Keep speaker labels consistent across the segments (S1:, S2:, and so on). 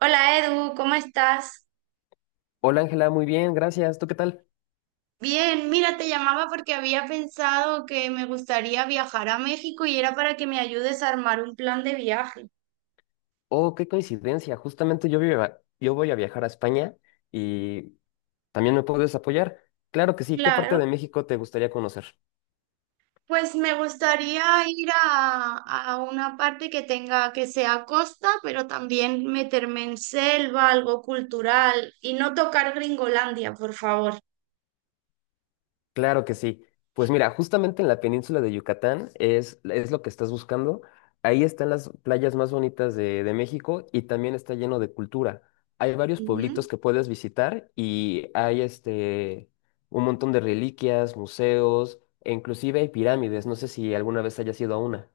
S1: Hola Edu, ¿cómo estás?
S2: Hola Ángela, muy bien, gracias. ¿Tú qué tal?
S1: Bien, mira, te llamaba porque había pensado que me gustaría viajar a México y era para que me ayudes a armar un plan de viaje.
S2: Oh, qué coincidencia. Justamente yo, yo voy a viajar a España y también me puedes apoyar. Claro que sí. ¿Qué parte
S1: Claro,
S2: de México te gustaría conocer?
S1: pues me gustaría ir a una parte que tenga, que sea costa, pero también meterme en selva, algo cultural y no tocar Gringolandia, por favor.
S2: Claro que sí. Pues mira, justamente en la península de Yucatán es lo que estás buscando. Ahí están las playas más bonitas de México y también está lleno de cultura. Hay varios
S1: Ujú.
S2: pueblitos que puedes visitar y hay un montón de reliquias, museos e inclusive hay pirámides. No sé si alguna vez hayas ido a una.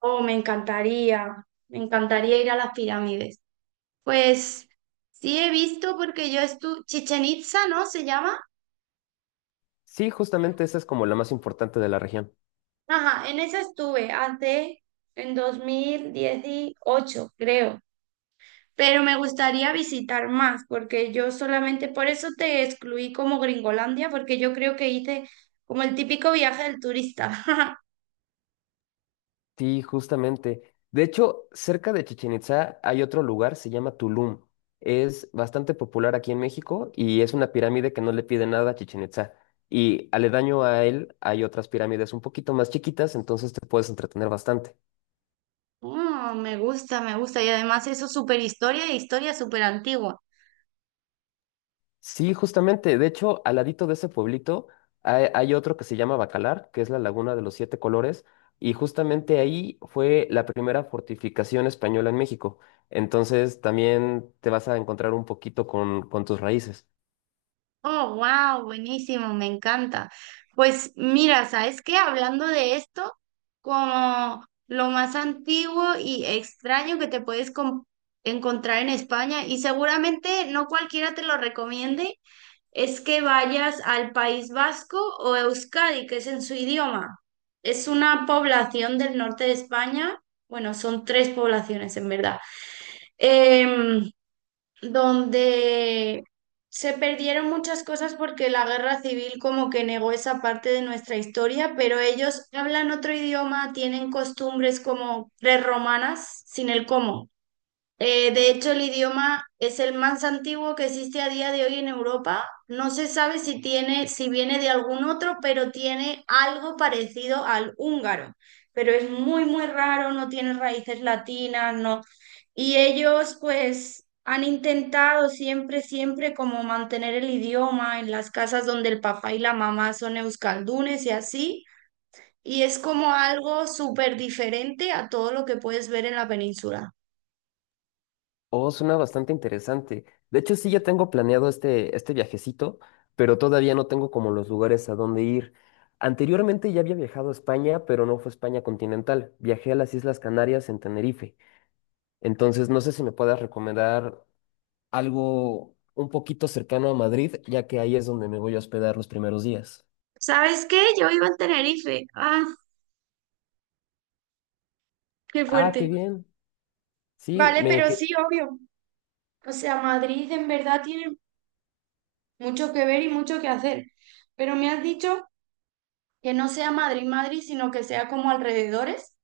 S1: Oh, me encantaría ir a las pirámides. Pues sí he visto porque yo estuve, Chichen Itza, ¿no? Se llama.
S2: Sí, justamente esa es como la más importante de la región.
S1: Ajá, en esa estuve hace en 2018, creo. Pero me gustaría visitar más porque yo solamente, por eso te excluí como Gringolandia, porque yo creo que hice como el típico viaje del turista.
S2: Sí, justamente. De hecho, cerca de Chichén Itzá hay otro lugar, se llama Tulum. Es bastante popular aquí en México y es una pirámide que no le pide nada a Chichén Itzá. Y aledaño a él hay otras pirámides un poquito más chiquitas, entonces te puedes entretener bastante.
S1: Oh, me gusta, me gusta. Y además eso súper historia e historia súper antigua.
S2: Sí, justamente. De hecho, al ladito de ese pueblito hay otro que se llama Bacalar, que es la Laguna de los Siete Colores, y justamente ahí fue la primera fortificación española en México. Entonces también te vas a encontrar un poquito con tus raíces.
S1: Oh, wow, buenísimo, me encanta. Pues mira, ¿sabes qué? Hablando de esto, como lo más antiguo y extraño que te puedes encontrar en España, y seguramente no cualquiera te lo recomiende, es que vayas al País Vasco o Euskadi, que es en su idioma. Es una población del norte de España, bueno, son tres poblaciones en verdad. Em, donde se perdieron muchas cosas porque la guerra civil como que negó esa parte de nuestra historia, pero ellos hablan otro idioma, tienen costumbres como prerromanas, sin el cómo. De hecho, el idioma es el más antiguo que existe a día de hoy en Europa. No se sabe si tiene, si viene de algún otro, pero tiene algo parecido al húngaro. Pero es muy, muy raro, no tiene raíces latinas, no. Y ellos, pues, han intentado siempre, siempre como mantener el idioma en las casas donde el papá y la mamá son euskaldunes y así. Y es como algo súper diferente a todo lo que puedes ver en la península.
S2: Oh, suena bastante interesante. De hecho, sí, ya tengo planeado este viajecito, pero todavía no tengo como los lugares a dónde ir. Anteriormente ya había viajado a España, pero no fue España continental. Viajé a las Islas Canarias en Tenerife. Entonces, no sé si me puedas recomendar algo un poquito cercano a Madrid, ya que ahí es donde me voy a hospedar los primeros días.
S1: ¿Sabes qué? Yo vivo en Tenerife. Ah, qué
S2: Ah, qué
S1: fuerte.
S2: bien. Sí,
S1: Vale,
S2: me
S1: pero sí, obvio. O sea, Madrid en verdad tiene mucho que ver y mucho que hacer. Pero me has dicho que no sea Madrid, Madrid, sino que sea como alrededores.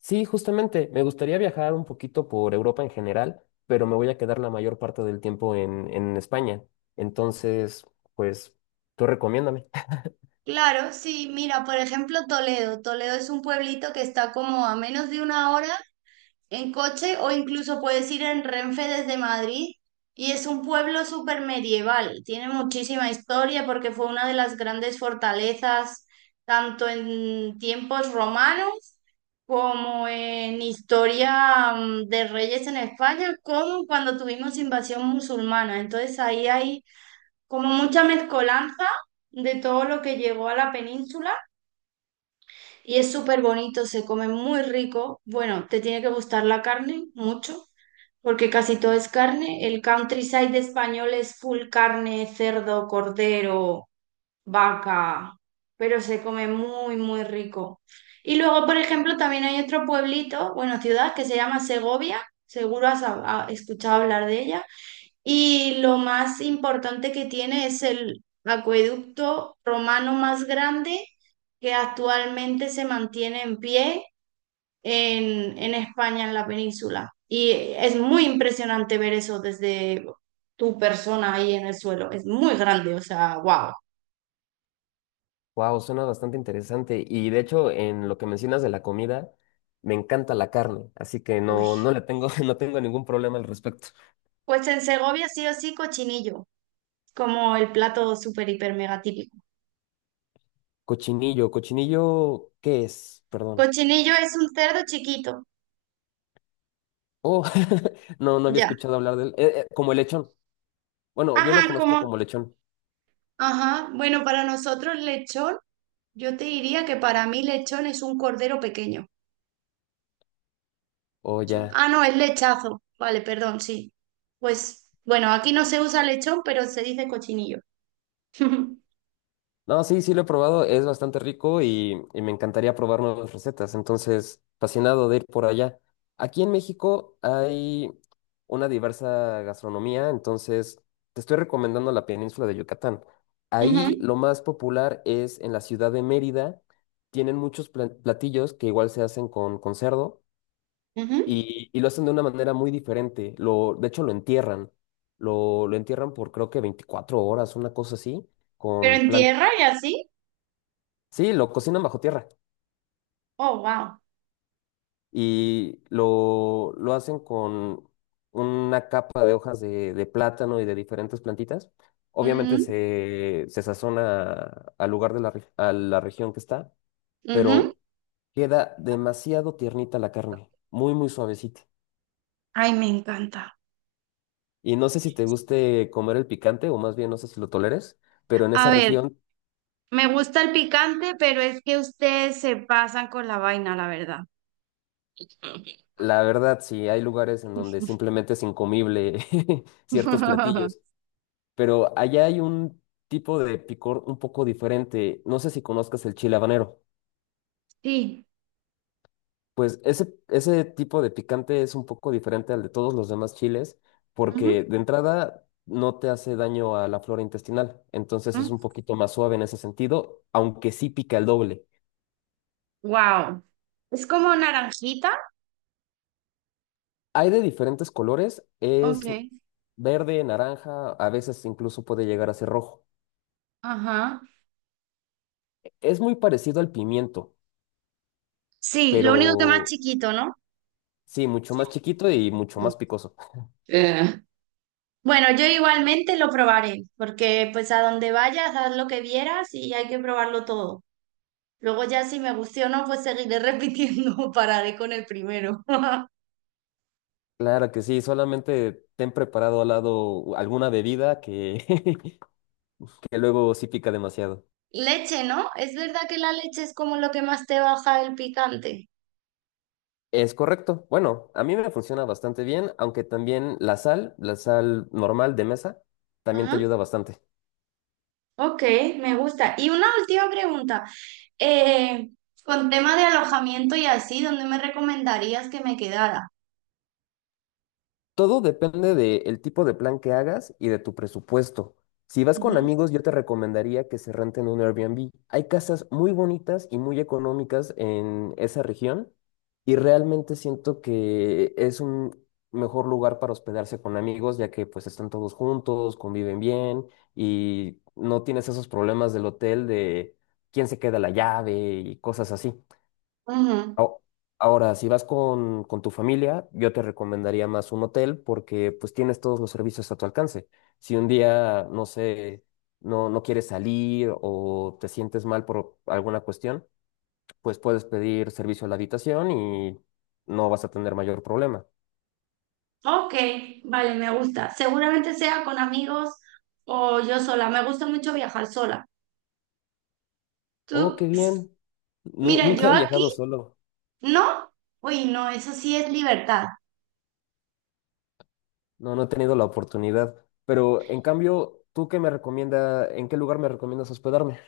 S2: sí, justamente, me gustaría viajar un poquito por Europa en general, pero me voy a quedar la mayor parte del tiempo en España. Entonces, pues, tú recomiéndame.
S1: Claro, sí, mira, por ejemplo, Toledo. Toledo es un pueblito que está como a menos de una hora en coche o incluso puedes ir en Renfe desde Madrid y es un pueblo súper medieval, tiene muchísima historia porque fue una de las grandes fortalezas tanto en tiempos romanos como en historia de reyes en España, como cuando tuvimos invasión musulmana. Entonces ahí hay como mucha mezcolanza de todo lo que llegó a la península y es súper bonito, se come muy rico. Bueno, te tiene que gustar la carne mucho porque casi todo es carne. El countryside español es full carne, cerdo, cordero, vaca, pero se come muy, muy rico. Y luego, por ejemplo, también hay otro pueblito, bueno, ciudad que se llama Segovia. Seguro has escuchado hablar de ella. Y lo más importante que tiene es el acueducto romano más grande que actualmente se mantiene en pie en España, en la península. Y es muy impresionante ver eso desde tu persona ahí en el suelo. Es muy grande, o sea, wow.
S2: Wow, suena bastante interesante. Y de hecho, en lo que mencionas de la comida, me encanta la carne, así que
S1: Uy.
S2: no, no le tengo, no tengo ningún problema al respecto.
S1: Pues en Segovia sí o sí cochinillo, como el plato súper, hiper, mega típico.
S2: Cochinillo, cochinillo, ¿qué es? Perdón.
S1: Cochinillo es un cerdo chiquito,
S2: Oh, no, no había
S1: ya.
S2: escuchado hablar del como el lechón. Bueno, yo lo
S1: Ajá,
S2: conozco
S1: como,
S2: como lechón.
S1: ajá, bueno, para nosotros lechón, yo te diría que para mí lechón es un cordero pequeño.
S2: Oh, ya.
S1: Ah, no, es lechazo. Vale, perdón, sí. Pues bueno, aquí no se usa lechón, pero se dice cochinillo.
S2: No, sí, sí lo he probado, es bastante rico y me encantaría probar nuevas recetas. Entonces, fascinado de ir por allá. Aquí en México hay una diversa gastronomía, entonces te estoy recomendando la península de Yucatán. Ahí
S1: Ujú,
S2: lo más popular es en la ciudad de Mérida. Tienen muchos platillos que igual se hacen con cerdo.
S1: ujú.
S2: Y lo hacen de una manera muy diferente. De hecho, lo entierran. Lo entierran por creo que 24 horas, una cosa así,
S1: Pero
S2: con
S1: en
S2: plan...
S1: tierra y así.
S2: Sí, lo cocinan bajo tierra.
S1: Oh, wow.
S2: Y lo hacen con una capa de hojas de plátano y de diferentes plantitas. Obviamente
S1: Ujú,
S2: se sazona al lugar de la a la región que está,
S1: ujú.
S2: pero queda demasiado tiernita la carne, muy, muy suavecita.
S1: Ay, me encanta.
S2: Y no sé si te guste comer el picante o más bien no sé si lo toleres, pero en
S1: A
S2: esa
S1: ver,
S2: región,
S1: me gusta el picante, pero es que ustedes se pasan con la vaina, la verdad.
S2: la verdad, sí hay lugares en donde simplemente es incomible ciertos platillos, pero allá hay un tipo de picor un poco diferente. No sé si conozcas el chile habanero.
S1: Sí.
S2: Pues ese tipo de picante es un poco diferente al de todos los demás chiles porque de entrada no te hace daño a la flora intestinal, entonces es un poquito más suave en ese sentido, aunque sí pica el doble.
S1: Wow. Es como naranjita.
S2: Hay de diferentes colores,
S1: Ok.
S2: es verde, naranja, a veces incluso puede llegar a ser rojo.
S1: Ajá.
S2: Es muy parecido al pimiento,
S1: Sí, lo
S2: pero
S1: único que más chiquito, ¿no?
S2: sí, mucho más chiquito y mucho
S1: Mm.
S2: más picoso.
S1: Eh. Bueno, yo igualmente lo probaré, porque pues a donde vayas, haz lo que vieras y hay que probarlo todo. Luego ya si me guste o no, pues seguiré repitiendo, pararé con el primero.
S2: Claro que sí, solamente ten preparado al lado alguna bebida que, que luego sí pica demasiado.
S1: Leche, ¿no? ¿Es verdad que la leche es como lo que más te baja el picante?
S2: Es correcto. Bueno, a mí me funciona bastante bien, aunque también la sal normal de mesa, también te
S1: Ajá.
S2: ayuda bastante.
S1: Ok, me gusta. Y una última pregunta. Eh, con tema de alojamiento y así, ¿dónde me recomendarías que me quedara?
S2: Todo depende del tipo de plan que hagas y de tu presupuesto. Si vas con
S1: Ujú,
S2: amigos, yo te recomendaría que se renten un Airbnb. Hay casas muy bonitas y muy económicas en esa región y realmente siento que es un mejor lugar para hospedarse con amigos, ya que pues están todos juntos, conviven bien y no tienes esos problemas del hotel de quién se queda la llave y cosas así.
S1: ujú.
S2: Ao- Ahora, si vas con tu familia, yo te recomendaría más un hotel porque pues tienes todos los servicios a tu alcance. Si un día, no sé, no, no quieres salir o te sientes mal por alguna cuestión, pues puedes pedir servicio a la habitación y no vas a tener mayor problema.
S1: Ok, vale, me gusta. Seguramente sea con amigos o yo sola. Me gusta mucho viajar sola.
S2: Oh, qué
S1: Tú, s-
S2: bien. Nu-
S1: mira, yo
S2: nunca he
S1: aquí,
S2: viajado solo.
S1: ¿no? Uy, no, eso sí es libertad.
S2: No, no he tenido la oportunidad. Pero en cambio, ¿tú qué me recomienda, en qué lugar me recomiendas hospedarme?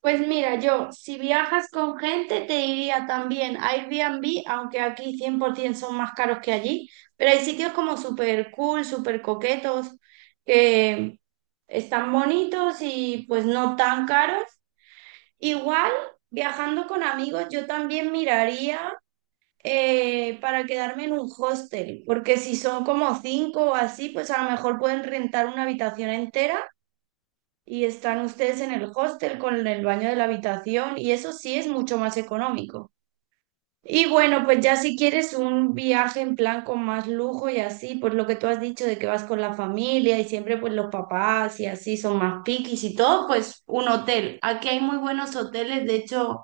S1: Pues mira, yo, si viajas con gente, te diría también a Airbnb, aunque aquí 100% son más caros que allí, pero hay sitios como súper cool, súper coquetos, que están bonitos y pues no tan caros. Igual, viajando con amigos, yo también miraría. Eh, para quedarme en un hostel, porque si son como cinco o así, pues a lo mejor pueden rentar una habitación entera y están ustedes en el hostel con el baño de la habitación y eso sí es mucho más económico. Y bueno, pues ya si quieres un viaje en plan con más lujo y así, pues lo que tú has dicho de que vas con la familia y siempre pues los papás y así son más piquis y todo, pues un hotel. Aquí hay muy buenos hoteles, de hecho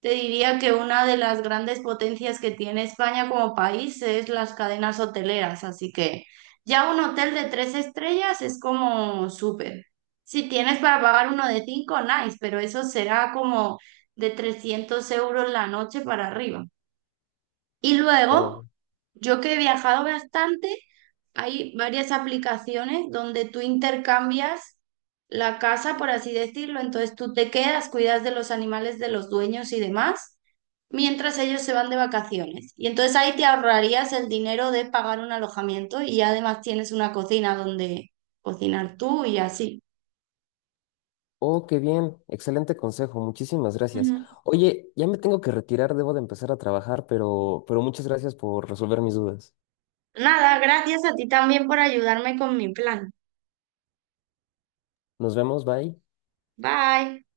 S1: te diría que una de las grandes potencias que tiene España como país es las cadenas hoteleras, así que ya un hotel de tres estrellas es como súper. Si tienes para pagar uno de cinco, nice, pero eso será como de 300 euros la noche para arriba. Y luego, yo que he viajado bastante, hay varias aplicaciones donde tú intercambias la casa, por así decirlo. Entonces tú te quedas, cuidas de los animales de los dueños y demás, mientras ellos se van de vacaciones. Y entonces ahí te ahorrarías el dinero de pagar un alojamiento y además tienes una cocina donde cocinar tú y así.
S2: Oh, qué bien, excelente consejo, muchísimas gracias.
S1: Ujú.
S2: Oye, ya me tengo que retirar, debo de empezar a trabajar, pero muchas gracias por resolver mis dudas.
S1: Nada, gracias a ti también por ayudarme con mi plan.
S2: Nos vemos, bye.
S1: Bye.